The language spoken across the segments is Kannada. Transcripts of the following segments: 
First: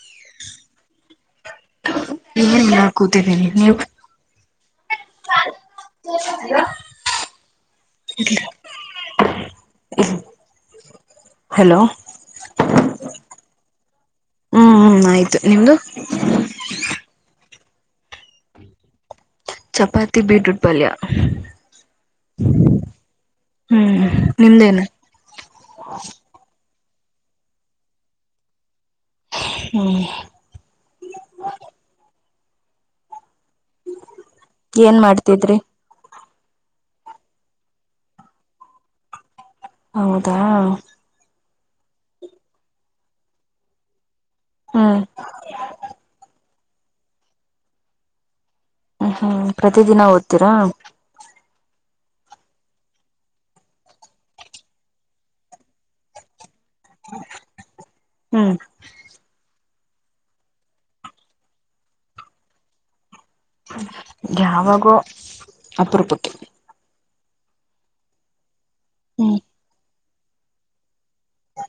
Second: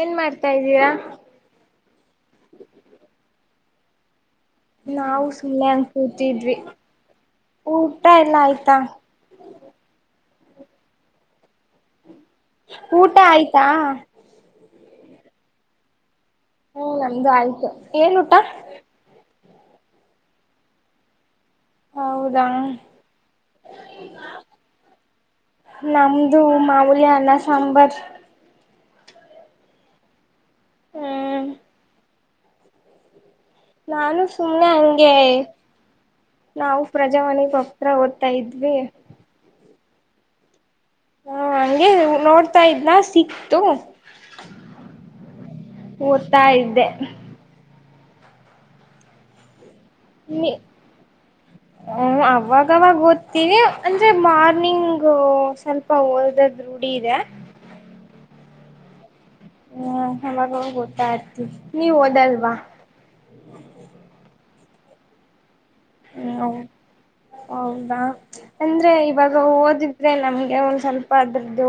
ಏನ್ ಮಾಡ್ತಾದೀರಾ ನೀ ಮಾಡ [unintelligible] ಕೂತಿದ್ದೀನಿ ನೀವು ನಾವು ಸುಮ್ಮನೆ ಅಂತ [unintelligible] ಕೂತಿದ್ವಿ ಊಟ ಎಲ್ಲ ಆಯ್ತಾ ಹಲೋ ಊಟ ಆಯ್ತಾ ಹ್ಮ್ ಹ್ಮ್ ಆಯ್ತು ನಿಮ್ದು ಹ್ಮ್ ನಮ್ದು ಆಯ್ತು ಏನ್ ಊಟ ಚಪಾತಿ ಬೀಟ್ರೂಟ್ ಪಲ್ಯ ಹೌದಾ ಹ್ಮ್ [inaudible] [inaudible] ನಮ್ದು ಮಾಮೂಲಿ ಅನ್ನ ಸಾಂಬಾರ್ ಹ್ಮ ಹ್ಮ್ ನಾನು ಸುಮ್ಮನೆ ಏನ್ ಹಂಗೆ ಮಾಡ್ತಿದ್ರಿ ನಾವು ಪ್ರಜಮನೆಗೆ ಹೋಗ್ತ ಓದ್ತಾ ಇದ್ವಿ ಹೌದಾ ಹಾ ಹಂಗೆ ನೋಡ್ತಾ ಇದ್ನ ಸಿಕ್ತು ಹ್ಮ್ ಓದ್ತಾ ಇದ್ದೆ ಹ್ಮ್ ಹ್ಮ್ ಪ್ರತ ದಿನ ಓದ್ತೀರಾ ಹ ಅವಾಗವಾಗ ಓದ್ತೀವಿ ಅಂದ್ರೆ ಮಾರ್ನಿಂಗ್ ಸ್ವಲ್ಪ ಹೊೋಲ್ದ ರೂಢ ಇದೆ ಹ್ಮ್ ಹೂ ಅವಾಗವಾಗ ಓದ್ತಾ ಇರ್ತೀನಿ ನೀವ್ ಓದೋದಿಲ್ವಾ ಯಾವಾಗೋ ಅಪರೂಪಕ್ಕೆ ಹಾ ಹೌದಾ ಅಂದ್ರೆ ಹ್ಮ್ ಇವಾಗ ಓದಿದ್ರೆ ನಮ್ಗೆ ಒಂದ ಸ್ವಲ್ಪ ಅದ್ರದ್ದು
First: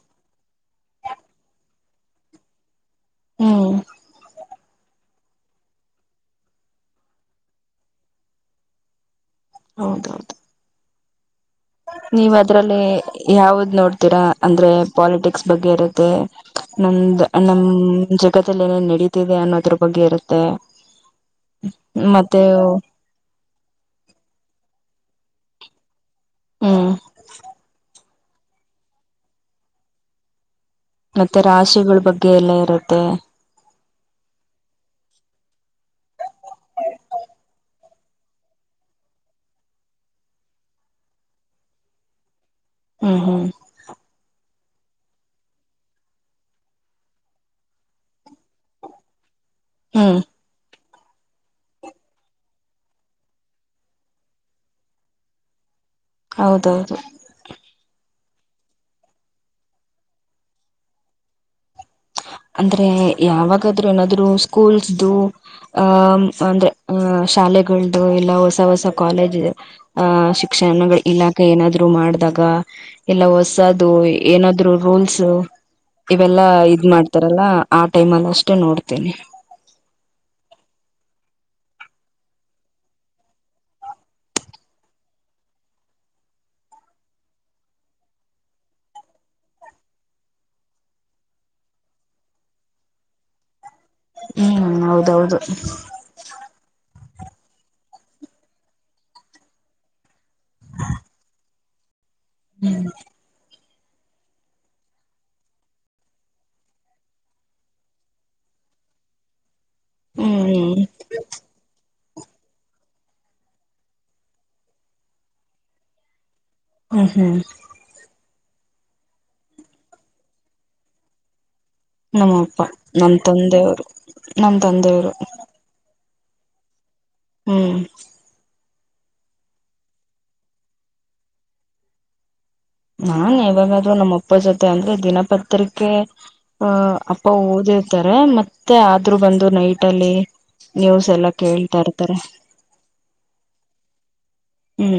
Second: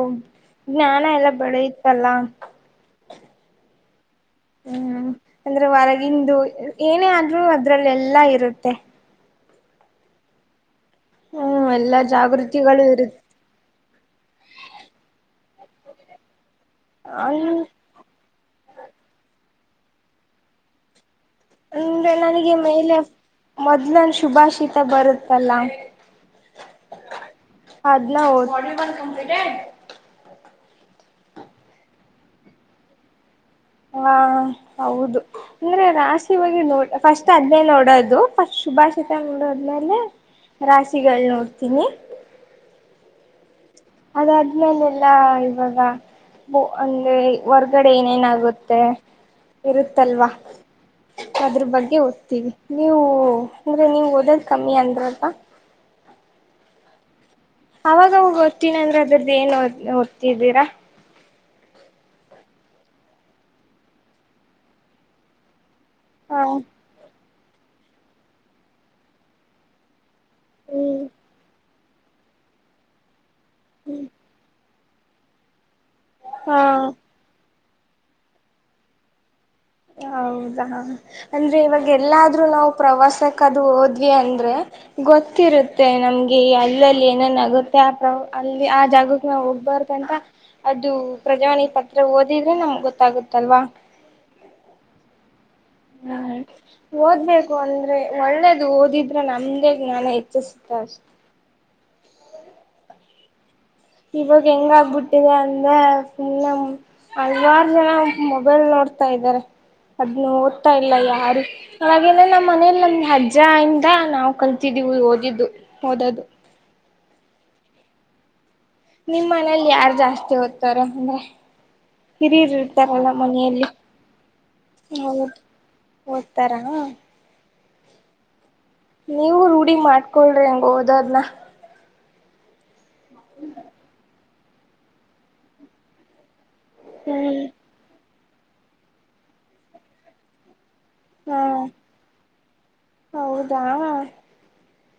ಜ್ಞಾನ ಎಲ್ಲ ಬಡಯತಲ್ಲ ಹ್ಮ್ ಹ್ಮ್ ಅಂದ್ರೆ ಹೊರಗಂದು ಏನೇ ಆದ್ರರು ಅದ್ರಲ್ಲೆಲ್ಲಾ ಇರುತ್ತೆ ಹೌದೌದು ಹ್ಮ್ ಎಲ್ಲಾ ನೀವ ಅದ್ರಲ್ಲಿ ಜಾಗೃತಿಗಳು ಇರುತ್ತೆ ಯಾವ್ದ ನೋಡ್ತೀರಾ ಅಂದ್ರೆ ಪಾಲಿಟಿಕ್ಸ್ ಬಗ್ಗೆ ಇರುತ್ತೆ ನಮ್ದ ನಮ ಜಗದಲ್ಲಿ ಏನೇನ್ ನಡೀತಿದೆ ಅನ್ನೋದ್ರ ಬಗ್ಗೆ ಇರುತ್ತೆ ಅಂದ್ರೆ ಮತ್ತೆ ನನಗೆ ಮೇಲೆ ಮೊದ್ಲನ್ ಶುಭಾಶಿತ ಬರುತ್ತಲ್ಲ ಹ್ಮ್ ಬದಲ ಮತ್ತೆ ರಾಶಿಗಳ ಬಗ್ಗೆ ಎಲ್ಲ ಇರುತ್ತೆ ಹಾ ಹೌದು ಅಂದ್ರೆ ರಾಶಿಿವಗ್ ನೋಡ್ ಫಸ್ಟ್ ಅದ್ನೇ ನೋಡೋದು ಶುಭಾಶಿತ ನಡೋದ್ಮೇಲೆ ರಾಶಿಗಳು ನೋಡ್ತೀನಿ ಹ್ಮ್ ಹ್ಮ್ ಅದ ಅದ್ಮೇಲೆ ಎಲ್ಲಾ ಇವಾಗ ಬ ಒಂದೆ ಹೊರ್ಗಡೆ ಏನೇನಾಗುತ್ತೆ ಹ್ಮ್ ಇರುತ್ತಲ್ವಾ ಅದ್ರ ಬಗ್ಗೆ ಓದ್ತೀವಿ ನೀವು ಅಂದ್ರೆ ನೀವು ಓದೋದ್ ಕಮ್ಮಿ ಅಂದ್ರಲ್ ಹೌದೌದು ಅವಾಗ ಓದ್ತಿನಿ ಅಂದ್ರೆ ಅದ್ರದ್ದ ಏನ್ ಓದ್ತಿದ್ದೀರಾ ಅಂದ್ರೆ ಯಾವಾಗಾದ್ೂ ಏನಾದ್ರು ಸ್ಕೂಲ್್ದ ಅ ಹ ಅಂದ್ರೆ ಅ ಶಾಲೆಗಳ್ದ ಇಲ್ಲ ಹೊಸ ಹೊಸ ಕಾಲೇಜ್ಹ ಶಿಕ್ಷಣಗಳ ಹ್ಮ್ ಇಲಾಖೆ ಏನಾದ್ರು ಮಾಡ್ದ ಎಲ್ಲ ಅದು ಏನಾದ್ರು ರೂಲ್ಸ್ ಇವೆಲ್ಲಾ ಹಾ ಇದ ಮಾಡ್ತಾರಲ್ಲ ಆ ಟೈಮ್ ಅಲ್ಲಿ ಅಷ್ಟೇ ನೋಡ್ತೀನಿ ಹೌದಾ ಅಂದ್ರೆ ಇವಾಗ ಎಲ್ಲಾದ್ರೂ ನಾವು ಪ್ರವಾಸಕ್ಕ ಅದು ಹೋದ್ವಿ ಅಂದ್ರೆ ಗೊತ್ತಿರ ಇರುತ್ತೆ ನಮ್ಗೆ ಅಲ್ಲಲ್ಲಿ ಏನೇನ್ ಆಗುತ್ತೆ ಆ ಪ್ರ ಅಲ್ಲಿ ಆ ಜಾಗಕ್ ನಾವ್ ಹೋಗ್ಬಾರ್ದಂತ ಅದು ಪ್ರಜಾವಾಣಿಿಗೆ ಪತ್ರ ಓದಿದ್ರೆ ನಮ್ಗ್ ಗೊತ್ತಾಗುತ್ತಲ್ವಾ ಹ್ಮ್ ಹೌದೌದು ಹ್ಮ್ ಓದ್ಬೇಕು ಅಂದ್ರೆ ಒಳ್ಳೇದು ಓದಿದ್ರೆ ನಮ್ದೇ ಜ್ಞಾನ ಹೆಚ್ಚಿಸುತ್ತೆ ಅಷ್ಟೆ [inaudible] ಹ್ಮ್ ಇವಕ್ಕೆ ಎಂಗಾ ಬಿಟ್ಟಿದೆ ಅಂತನ್ನ ಹಲವಾರು ಜನ ಮೊಬೈಲ್ ನೋಡ್ತಾ ಇದ್ದಾರೆ ಅದ್ನ್ನು ಹ್ಮ್ ಓದ್ತಾ ಹ್ಮ್ ಇಲ್ಲ ಯಾರು ಹಾಗೆನೆ ನಮ್ಮ್ ಮನೇಲಿ ನಮ್ ಅಜ್ಜ ಇಂದ ನಾವು ಕಲ್ತಿದ್ದೀವು ಓದಿದ್ದು ಓದದು ಹ್ಮ ಹ್ಮ್ ನಿಮ್ಮ್ ಮನೇಲಿ ಯಾರ್ು ಜಾಸ್ತಿ ಓದ್ತಾರ ಅಂದ್ರೆ ಹಿರಿಯರು ನಮ್ಮಪ್ಪ ಇರ್ತಾರಲ್ಲ ನಮ್ ಮನೆಯಲ್ಲಿ ತಂದೆಯವರು ನಮ್ ತಂದೆಯವರು ಹೌದು ಓದ್ತಾರಾ ಹ್ಮ್ ನೀವು ರೂಢಿ ಮಾಡ್ಕೊಳ್ರಿ ಹೆಂಗ ಹೋದದನ ನಾನ್ ಇವಾಗ್ ಅಂದ್ರೆ ನಮ್ಮಪ್ಪನ ಜೊತೆ ಅಂದ್ರೆ ದಿನಪತ್ರಿಕೆ ಹ ಅಪ್ಪ ಹ್ಮ್ ಓದಿರ್ತಾರೆ ಮತ್ತೆ ಆದ್ರೂ ಬಂದು ನೈಟ ಅಲ್ಲಿ ನೀವಸ್ ಎಲ್ಲಾ ಹಾ ಕೇಳ್ತಾ ಇರ್ತಾರೆ ಹೌದಾ ಹ್ಞ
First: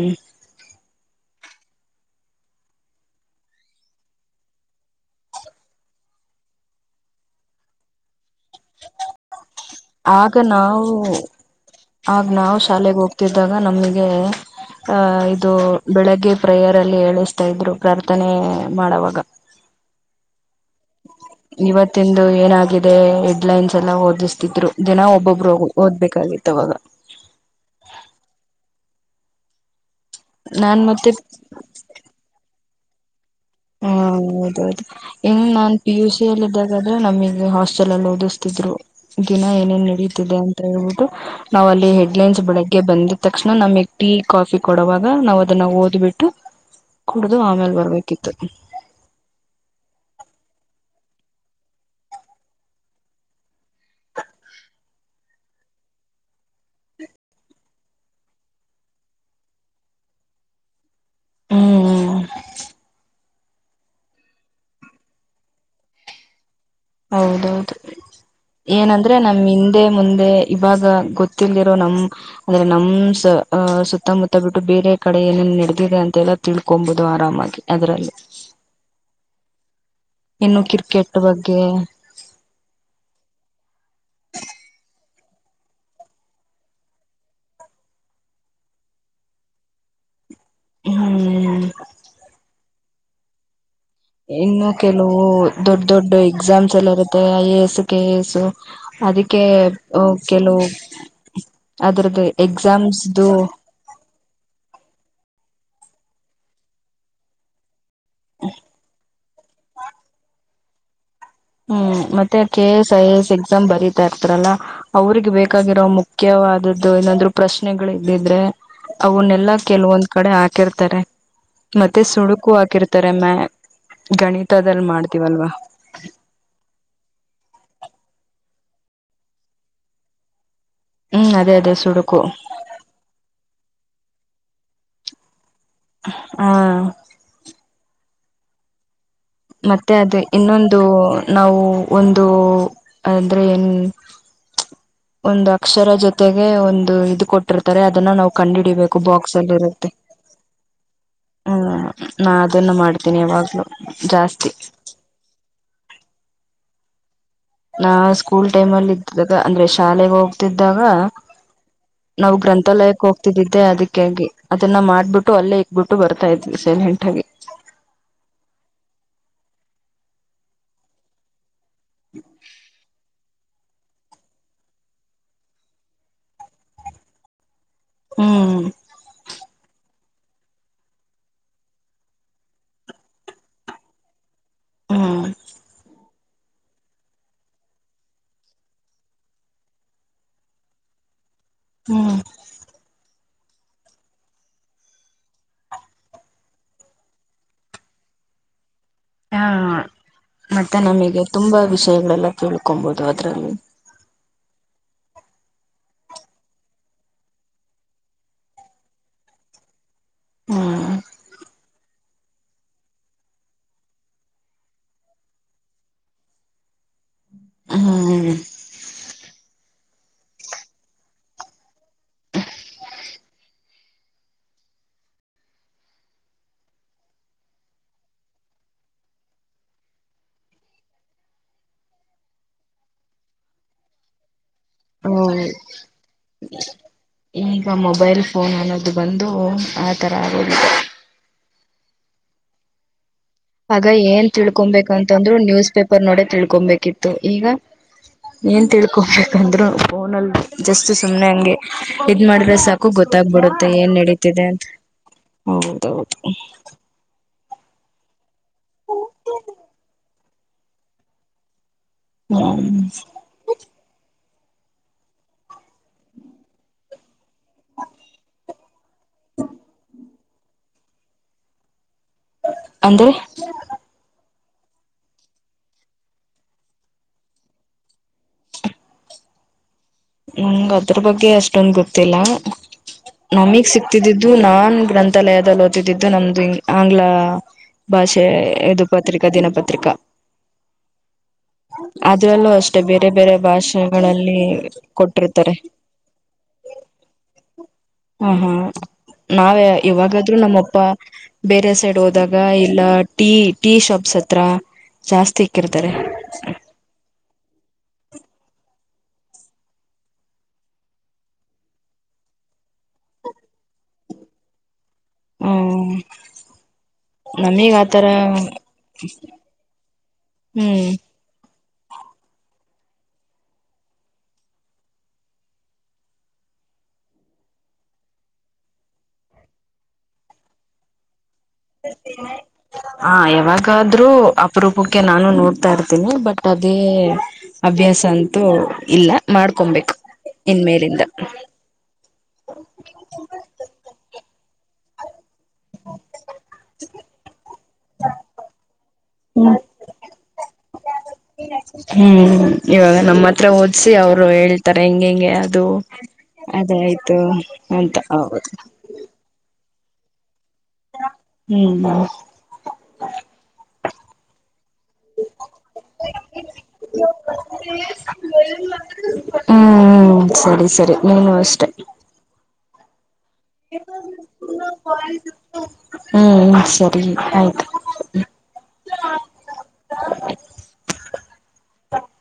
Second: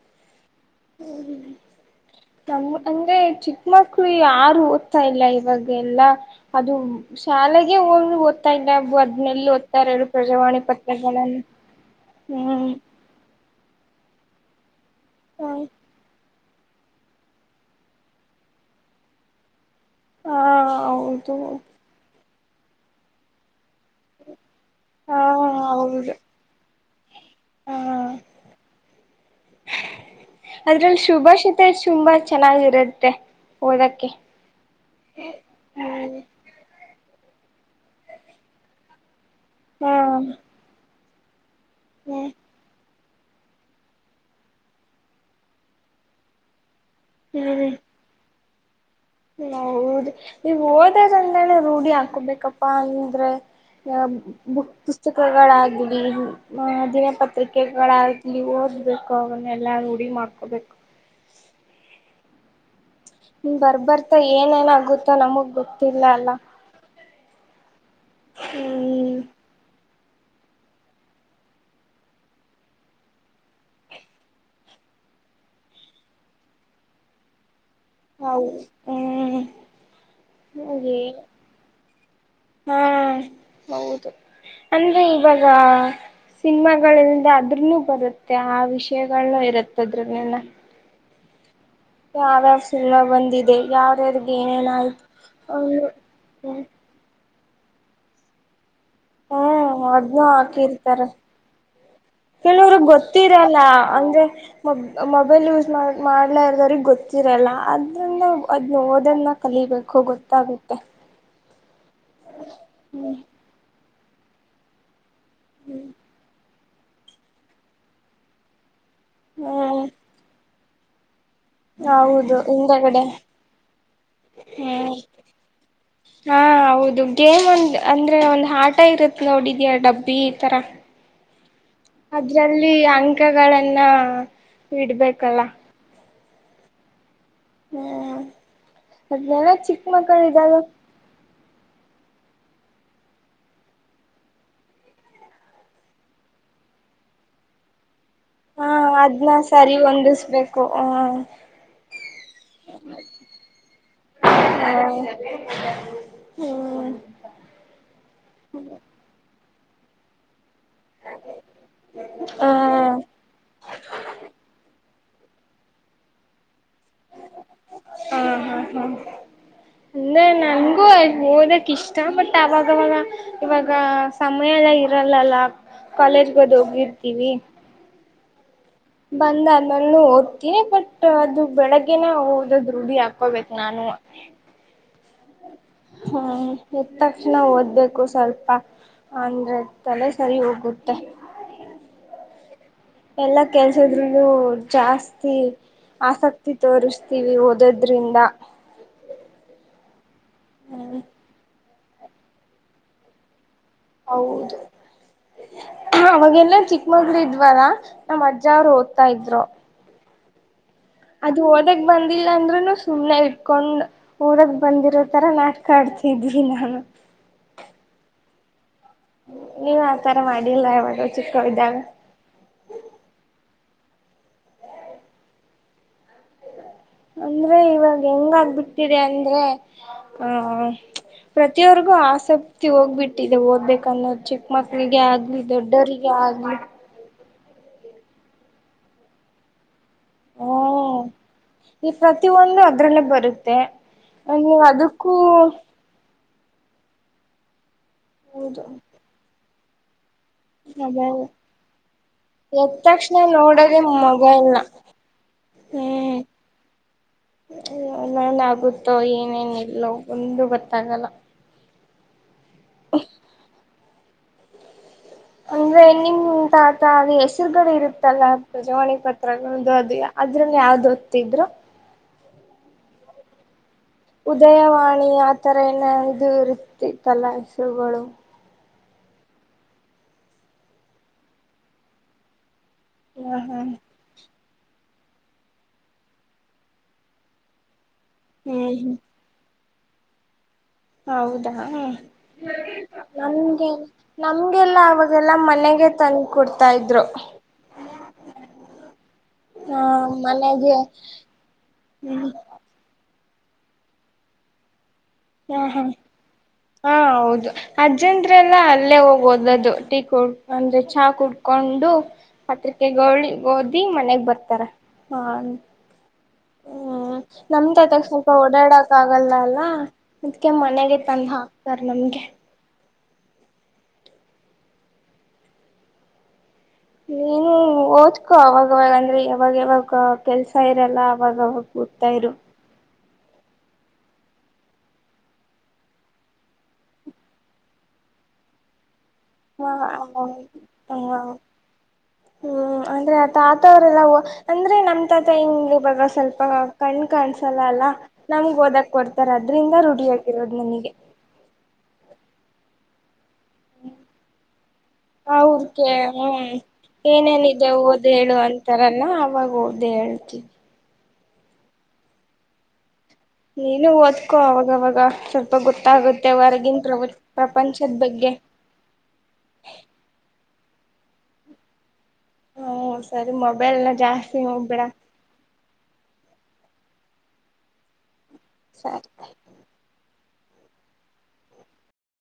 ಹ್ಮ್ಮ [unintelligible] ನಮ ಅಂದ್ರೆ ಚಿಕ್ಕಮಕ್ಕಳ ಯಾರು ಓದ್ತಾ ಇಲ್ಲ ಇವಾಗ ಎಲ್ಲಾ ಅದು ಶಾಲೆಗೆ ಹೋಗ ಓದ್ತ ಇಲ್ಲ ಅದ್ನೆಲ್ಲಿ ಓದ್ತಾರೆ ಹೇಳು ಆಗ ಪ್ರಜಾವಾಣಿ ನಾವು ಪತ್ರಿಕೆಗಳನ್ನು ಆಗ ನಾವು ಹ್ಮ್ ಶಾಲೆೆಗೆ ಹೋಗ್ತಿದ ಇದಾಗ ನಮಗೆ ಆ ಇದು ಬೆಳಗ್ಗೆ ಪ್ರೇಯರ್ ಅಲ್ಲಿ ಹೇಳಿಸ್ತಾ ಇದ್ರು ಪ್ರಾರ್ಥನೆ ಮಾಡವಾಗ ಹ ಹೌದು ಇವತ್ತಿಂದು ಏನಾಗಿದೆ ಹೆಡ್ಲೈನ್ಸ್ ಎಲ್ಲ ಓದಿಸ್ತಿದ್ರು ಜನ ಹಾ ಒಬ್ಬೊಬ್ರು ಹೌದು ಓದ್ಬೇಕಾಗಿತ್ತು ಅವಾಗ ಹಾ ನಾನ್ ಅದ್ರಲ್ಲಿ ಮತ್ತೆ ಶುಭಾಷಿತ ತುಂಬಾ ಚೆನ್ನಾಗಿರುತ್ತೆ ಹಾ ಓದಕ್ಕೆ ಹೌದೌದು ಹಂಗ ನಾನ್ ಪಿಯುಸಿ ಹ್ಮ್ ಯುಸಿಯಲ್ಲಿ ಇದ್ದಾಗ ನಮಗೆ ಹಾಸ್ಟೆಲ್ ಅಲ್ಲಿ ಓದಿಸ್ತಿದ್ರು ದಿನ ಏನೇನ್ ಹಾ ನಡೀತಿದೆ ಅಂತ ಹೇಳ್ಬಿಟ್ಟು ನಾವ್ ಅಲ್ಲಿ ಹ್ಮ್ ಹೆಡ್ಲೈನ್ಸ್ ಬೆಳಗ್ಗೆ ಬಂದು್ ತಕ್ಷಣ ನಮಗೆ ಟೀ ಕಾಫಿ ಕೊಡುವಾಗ ನಾವ್ ಅದನ್ನ ಓದ್ಬಿಟ್ಟು ಕುಡ್ದು ಆಮೇಲೆ ಬರ್ಬೇಕಿತ್ತು ಹೌದ ನೀವು ಹೋದ್ರಂದಾನೆ ರೂಢಿ ಹಾಕೋಬೇಕಪ್ಪಾ ಅಂದ್ರೆ ಬುಕ್ ಪುಸ್ತಕಗಳಾಗ್ಲಿ ದಿನಪತ್ರಿಕೆಗಳಾಗ್ಲಿ ಬಬೇಕು ಅವನ್ನ ಎಲ್ಲ ಉುಡಿ ಮಾಡ್ಕೊಬೇಕು ಹ್ಮ್್ಮ್ ಬರ್ಬರ್ತಾ ಏನ ಏನ ಆಗುತ್ತೋ ನಮಗ್ ಗೊತ್ತಿಲ್ಲ ಅಲ್ಲ ಹೌದೌದು ಏನಂದ್ರೆ ಹ್ಮ್ ನಮ್ಮ್ ಹಿಂದೆ ಮುಂದೆ ಇವಾಗ ಗೊತ್ತಿಲ್ರೋ ನಮ್ ಅಂದ್ರೆ ನಮ ಸುತ್ತಮುತ್ತ ಬಿಟ್ಟು ಬೇರೆ ಕಡೆ ಏನ ನಡೆದಿದೆ ಅಂತೆಲ್ಲ ತಿಳ್ಕೊಬಹುದು ಆರಾಮಾಗಿ ಅದ್ರಲ್ಲಿ ಹೌದು ಹ್ಮ್ ಇನ್ನು ಹಾಗೆ ಕ್ರಿಕೆಟ್ ಬಗ್ಗೆ ಹಾ ಹೌದು ಅಂದ್ರೆ ಇವಾಗ ಸಿನಿಮಾಗಳಲ್ದ ಅದ್ರನು ಬರುತ್ತೆ ಆ ವಿಷಯಗಳನ್ನ ಇರುತ್ತದ್ರನೆೆಲ್ಲ ಹ್ಮ್ ಯಾವ್ಯಸನ ಬಂದಿದೆ ಯಾವ್ಯಾರ್ಗೆ ಇನ್ನು ಏನೇನಾಯ್ತು ಕೆಲವು ದೊಡ್ ಅವನು ದೊಡ್ಡ ಎಕ್ಸಾಮ್ಸ್ ಎಲ್ಲ ಇರುತ್ತೆ I A S K A S ಅದಕ್ಕೆ ಹ್ಮ್ ಕೆಲವು ಅದ್ರದ್ದು ಕೆಲವ್ರ ಎಕ್ಸಾಮ್ಸ್ದು ಗೊತ್ತಿರಲ್ಲ ಅಂದ್ರೆ ಮ ಮ ಮೊಬೈಲ್ ಯೂಸ್ ಮಾಡಿ ಮಾಡ್ಲ ಇರದೋ್ರಿಗೆ ಗೊತ್ತಿರೋಲ್ಲ ಅದರಿಂದ ಅದನ್ನ ಓದನ್ನ ಕಲಿಬೇಕು ಗೊತ್ತಾಗುತ್ತೆ ಹ್ಮ್ ಮತ್ತೆ K S I hmm S ಪರೀಕ್ಷೆ ಬರತಾ ಇರ್ತಾರಲ್ಲ ಅವ್ರಿಗೆ ಬೇಕಾಗಿರೋ ಮುಖ್ಯವಾದದ್ದು ಏನಾದ್ರು ಪ್ರಶ್ನೆಗಳು ಇದ್ದಿದ್ರೆ ಅವನ್ನೆಲ್ಲಾ ಹ್ಮ್ ಕೆಲವೊಂದ್ ಕಡೆ ಹಾಕಿರ್ತಾರೆ ಮತ್ತೆ ಹೌದು ಸುಡುಕು ಹಿಂದಗಡೆ ಹಾಕಿರ್ತಾರೆ ಮ್ಯ ಗಣಿತದಲ್ಲಿ ಹ್ಮ್ ಮಾಡ್ತೀವಲ್ವಾ ಹಾ ಹೌದು ಗೇಮ್ ಒಂದ್ ಅಂದ್ರೆ ಒಂದ್ ಆಟ ಇರುತ್ತೆ ನೋಡಿದ್ಯಾ ಡಬ್ಬಿ ಈ ತರ ಹ್ಮ್ ಅದೇ ಅದೇ ಸುಡುಕು ಅದ್ರಲ್ಲಿ ಅಂಕಗಳನ್ನ ಇಡ್ಬೇಕಲ್ಲ ಹಾ ಹ್ಮ್ ಅದ್ನೆಲ್ಲ ಚಿಕ್ಕ ಮತ್ತೆ ಅದು ಮಕ್ಕಳು ಇದಾಗ ಇನ್ನೊಂದು ನಾವು ಒಂದು ಅಂದ್ರೆ ಏನ್ ಒಂದು ಅಕ್ಷರ ಜೊತೆಗೆ ಒಂದು ಇದು ಕೊಟ್ಟಿರ್ತಾರೆ ಹ ಅದ್ನ ಸರಿ ಕಲ್ಲಿ ಹೊಂದಿಸ್ಬೇಕು ಹ ಮಾಡ ಮಾಡತನಿ ಯಾವಾಗ್ಲೂ ಜಾಸ್ತಿ ಹೌ ನಾ ಸ್ಕೂಲ್ ಟೈಮ್ ಅಲ್ಲಿ ಇದ್ದಾಗ ಅಂದ್ರೆ ಶಾಲೆಗೆಗ ಹೋಗ ನಾವು ಹ ಗ್ರಂಥಾಲಯಕ್ಕೆ ಹಾ ಹೋಗ್ತಿದ್ದಿದ್ದೆ ಅದಕ್ಕಾಗಿ ಅದೆಲ್ಲ ಮಾಡ್ಬಿಟ್ಟ ಬಟ್ಟು ಅಲ್ಲೇ ಇಕ್ಬಿಟ್ಟು ಬರ್ತಾ ಇದ್ವಿ ಸಲ್ ಹೆಂಟಾಗಿ ಹ್ಮ ಅಂದ ನನ್ಗೂ ಓದಕ್ ಇಷ್ಟ ಬಟ್ ಅವಾಗವಾಗ ಇವಾಗ ಸಮಯ ಎಲ್ಲ ಇರಲ್ಲಲ್ಲ ಕಾಲೇಜ್ಗದ ಹೋಗಿರ್ತೀವಿ ಹ್ಮ್ ಬಂದ ಅದ್ಮೇಲ್ ಓದ್ತೀನಿ ಬಟ್ ಅದು ಬೆಳಗ್ಗೆನ ಓದದ್ ರೂಢಿ ಹಾಕೋಬೇಕ ನಾನು ಹ ಹ್ಮ್ ಹ್ಮ ಎ್ದ ತಕ್ಷಣ ಓದ್ಬೇಕು ಸ್ವಲ್ಪ ಅಂದ್ರ ತಲೆೇ ಸರಿ ಹೋಗುತ್ತೆ [unintelligible] ಹ್ಮ್ ಎಲ್ಲಾ ಕೆಲ್ಸದ್ರು ಜಾಸ್ತಿ ಆಸಕ್ತಿ ತೋರಿಸ್ತೀವಿ ಓದದ್ರಿಂದ ಹಾ ಮತ್ತೆ ನಮಗೆ ತುಂಬಾ ವಿಷಯಗಳೆಲ್ಲ ತಿಳ್ಕೊಬಹದು ಅದ್ರಲ್ಲಿ ಹೌದು ಅವಾಗೆಲ್ಲ ಚಿಕ್ಕಮಗ್ಳೂ ಇದ್ವಾರಾ ನಮ್ಮ್ ಅಜ್ಜ ಅವ್ರು ಓದ್ತಾ ಇದ್ರು ಹ್ಮ್ ಅದು ಓದಕ್ ಬಂದಿಲ್ಲ ಅಂದ್ೂನು ಸುಮ್ನೆ ಇಟ್ಕೊಂಡ್ ಓದಕ್ ಬಂದಿರೋ ತರ ನಾಟಕ ಆಡ್ ಸಿದ್ದ ನ ಹ್ಮ್ ನೀವ್ ಆತರ ಮಾಡಿಲ್ಲ ಯಾವಾಗ ಚಿಕ್ಕವರು ಇದಿದ್ದಾಗ ಅಂದ್ರೆ ಇವಾಗ ಹೆಂಗ ಆಗ್ಬಿಟ್ಟಿದೆ ಅಂದ್ರೆ ಆ ಪ್ರತಿಯವರ್ಗೂ ಆಸಕ್ತಿ ಹೋಗ್ಬಿಟ್ಟಿದೆ ಓದ್ಬೇಕ ಅನ್ನೋ ಚಿಕ್ಕ ಚಿಕ್ ಮಕ್ಳಿಗೆ ಆಗ್ಲಿ ಹ್ಮ್ ದೊಡ್ಡರಿಗೆ ಆಗ್ಲಿ ಈಗ ಮೊಬೈಲ್ ಫೋನ್ ಅನ್ನೋದು ಬಂದು ಆತರ ಆಗೋದಿಲ್ಲ ಹ್ಮ್ ಈ ಪ್ರತಿಯೊಂದು ಅದ್ರಲ್ಲೇ ಬರುತ್ತೆ ಆಗ ಏನ್ ನೀವು ಅದಕ್ಕೂ ತಿಳ್ಕೊಬೇಕಂತಂದ್ರು ನ್ಯೂಸ್ ಪೇಪರ್ ನೋಡ ತಿಳ್ಕೊಬೇಕಿತ್ತು ಈಗ ಹೌದು ಏನ್ ತಿಳ್ಕೊಬೇಕಂದ್ರು ಫೋನಲ್ಲಿ ಜಸ್ತ್ ಮೊಬೈಲ್ ಸುಮ್ನೆ ಹಂಗೆ ಇದ್ ಮಾಡಿದ್ರೆ ಎದ್ದ ಸಾಕು ತಕ್ಷಣ ಗೊತ್ತಾಗ್ಬಿಡುತ್ತೆ ನೋಡೋದೇ ಏನ್ ನಡೀತಿದೆ ಮೊಬೈಲ್ನ ಅಂತ ಹೌದೌದು ನನ್ ಆಗುತ್ತೋ ಏನೇನ ಇಲ್ಲೋ ಒಂದು ಗೊತ್ತಾಗಲ್ಲ ಹ್ಮ್ ಅಂದ್ರೆ ನಿಮ ತ ಆತ ಅದು ಹೆಸರುಗಳು ಇರುತ್ತಲ್ಲ ಬಜಾವಾಣಿ ಪತ್ರಗಳುದು ಅದು ಅದ್ರನ್ನು ಯಾವ್ದು ಹೊತ್ತಿದ್ರು ಅಂದ್ರೆ ಉದಯವಾಣಿ ಆಥರ ಏನ ಇದು ಇರುತ್ತ ಕಲ್ಲ ಹೆಸರುಗಳು [unintelligible] ನ ಅದ್ರ ಬಗ್ಗೆ ಅಷ್ಟೊಂದ ಗೊತ್ತಿಲ್ಲ ಹ ಹಾ ನಮಿಗ್ ಸಿಕ್ತಿದ್ದಿದ್ದು ಇದು ನಾನ್ ಗ್ರಂಥಾಲಯದಲ್ಲಿ ಓತಿದ್ದಿದ್ದು ನಮ್ದು ಆಂಗ್ಲ ಭಾಷೆ ಹ್ಮ್ ಇದು ಹ್ಮ್ ಪತ್ರಿಕಾ ದಿನಪತ್ರಿಕಾ ಹೌದಾ ಅದ್ರಲ್ಲೂ ಅಷ್ಟೆ ಬೇರೆ ಬೇರೆ ನಮಗೆ ಭಾಷೆಗಳಲ್ಲಿ ನಮ್ಗೆಲ್ಲ ಆಗ ಅದೆಲ್ಲಾ ಕೊಟ್ಟಿರ್ತಾರೆ ಮನೆಗೆ ತಂದು ಕೊಡ್ತಾ ಇದ್ರು ಹಾ ಹಾ ನಾವೇ ಹ ಇವಾಗಾದ್ರೂ ಮನೆಗೆ ನಮ್ಮಪ್ಪ ಬೇರೆ ಸೈಡ್ ಹ್ಮ್ ಹೋದಾಗ ಇಲ್ಲ ಟೀ ಟೀ ಶಾಪ್ಸ್ ಹತ್ರ ಜಾಸ್ತಿ ಹಾ ಇಕ್ಕಿರ್ತಾರೆ ಅಜ್ಜಂತ್ರೆಲ್ಲಾ ಅಲ್ಲೇ ಹೋಗ್ೋದ ಅದು ಟೀ ಕುಡ್ ಅಂದ್ರೆ ಚಾ ಕುಡ್ಕೊಂಡು ಪತ್ರಿಕೆ ಗೋಳಿ ಓದಿ ಮನೆಗ್ ಬರ್ತಾರ ಹ್ಮ್ ಹ ನಮ್ದ ನಮೀಗ್ ಅದಾಗ ಆತರ ಸ್ವಲ್ಪ ಓಡಾಡಕ್ ಆಗಲ್ಲ ಅಲ್ಲ ಅದ್ಕ ಹ್ಮ್ ಮನೆಗೆ ತಂದ ಹಾಕ್ತಾರ ನಮ್ದ [inaudible] ನೀನು ಓದ್ಕೊ ಅವಾಗವಾಗ ಅಂದ್ರೆ ಯಾವಾಗ ಯಾವಾಗ ಕೆಲ್ಸ ಇರಲ್ಲ ಅವಾಗ ಕೂತ್ತಾ ಇರು ಹಾ ಯಾವಾಗಾದ್ರೂ ಅಪರೂಪಕ್ಕೆ ನಾನು ನೋಡ್ತಾ ಇರ್ತೀನಿ ಬಟ್ ಅದೇ ಅಭ್ಯಾಸ ಅಂತೂ ಇಲ್ಲ ಹಾ ಹ ಮಾಡ್ಕೊಬೇಕು ಹ ಇನ್ಮೇಲಿಂದ ಹ್ಮ್ ಅಂದ್ರೆ ಆ ತಾತವರೆಲ್ಲಾ ಅಂದ್ರೆ ನಮ್ದ ಮ ಹಿಂಗೆ ಬಾಗ ಸ್ವಲ್ಪ ಕಣ್ಣ್ ಕಾಣಸಲ್ಲ ಅಲ್ಲ ನಮ್ಗೆ ಓದಕ್ ಕೊಡ್ತಾರ ಅದ್ರಿಂದ ರುಢಿಯಕ್ ಇರೋದ ಮನಗೆ ಹ್ಮ್ ಇವಾಗ ನಮ್ಮತ್ ಹತ್ರ ಓದಸಿ ಅವರು ಹೇಳ್ತಾರೆ ಹೆಂಗ ಹೆಂಗೆ ಅದು ಅವ್ರಗೆ ಹ್ಮ್ ಅದಾಯ್ತು ಅಂತ ಅಂತರಲ್ಲ ಅವಾಗ ಓ್ದಹೇಳ್ತೀವಿ ಹ್ಮ್ ನೀನು ಓದ್ಕೋ ಅವಾಗವಾಗ ಸ್ವಲ್ಪ ಗೊತ್ತಾಗುತ್ತೆವರ [inaudible] ಹ್ಮ್ ಸರಿ ಸರಿ ನೀನುೂ ಅಷ್ಟೆ ಹ್ಮ ಸರಿ ಮೊಬೈಲ್ನ ಜಾಸ್ತಿ ನೋಡ್ಬೇಡ ಹ್ಮ್ ಹ್ಮ ಸರಿ ಆಯ್ತು ಸಾತ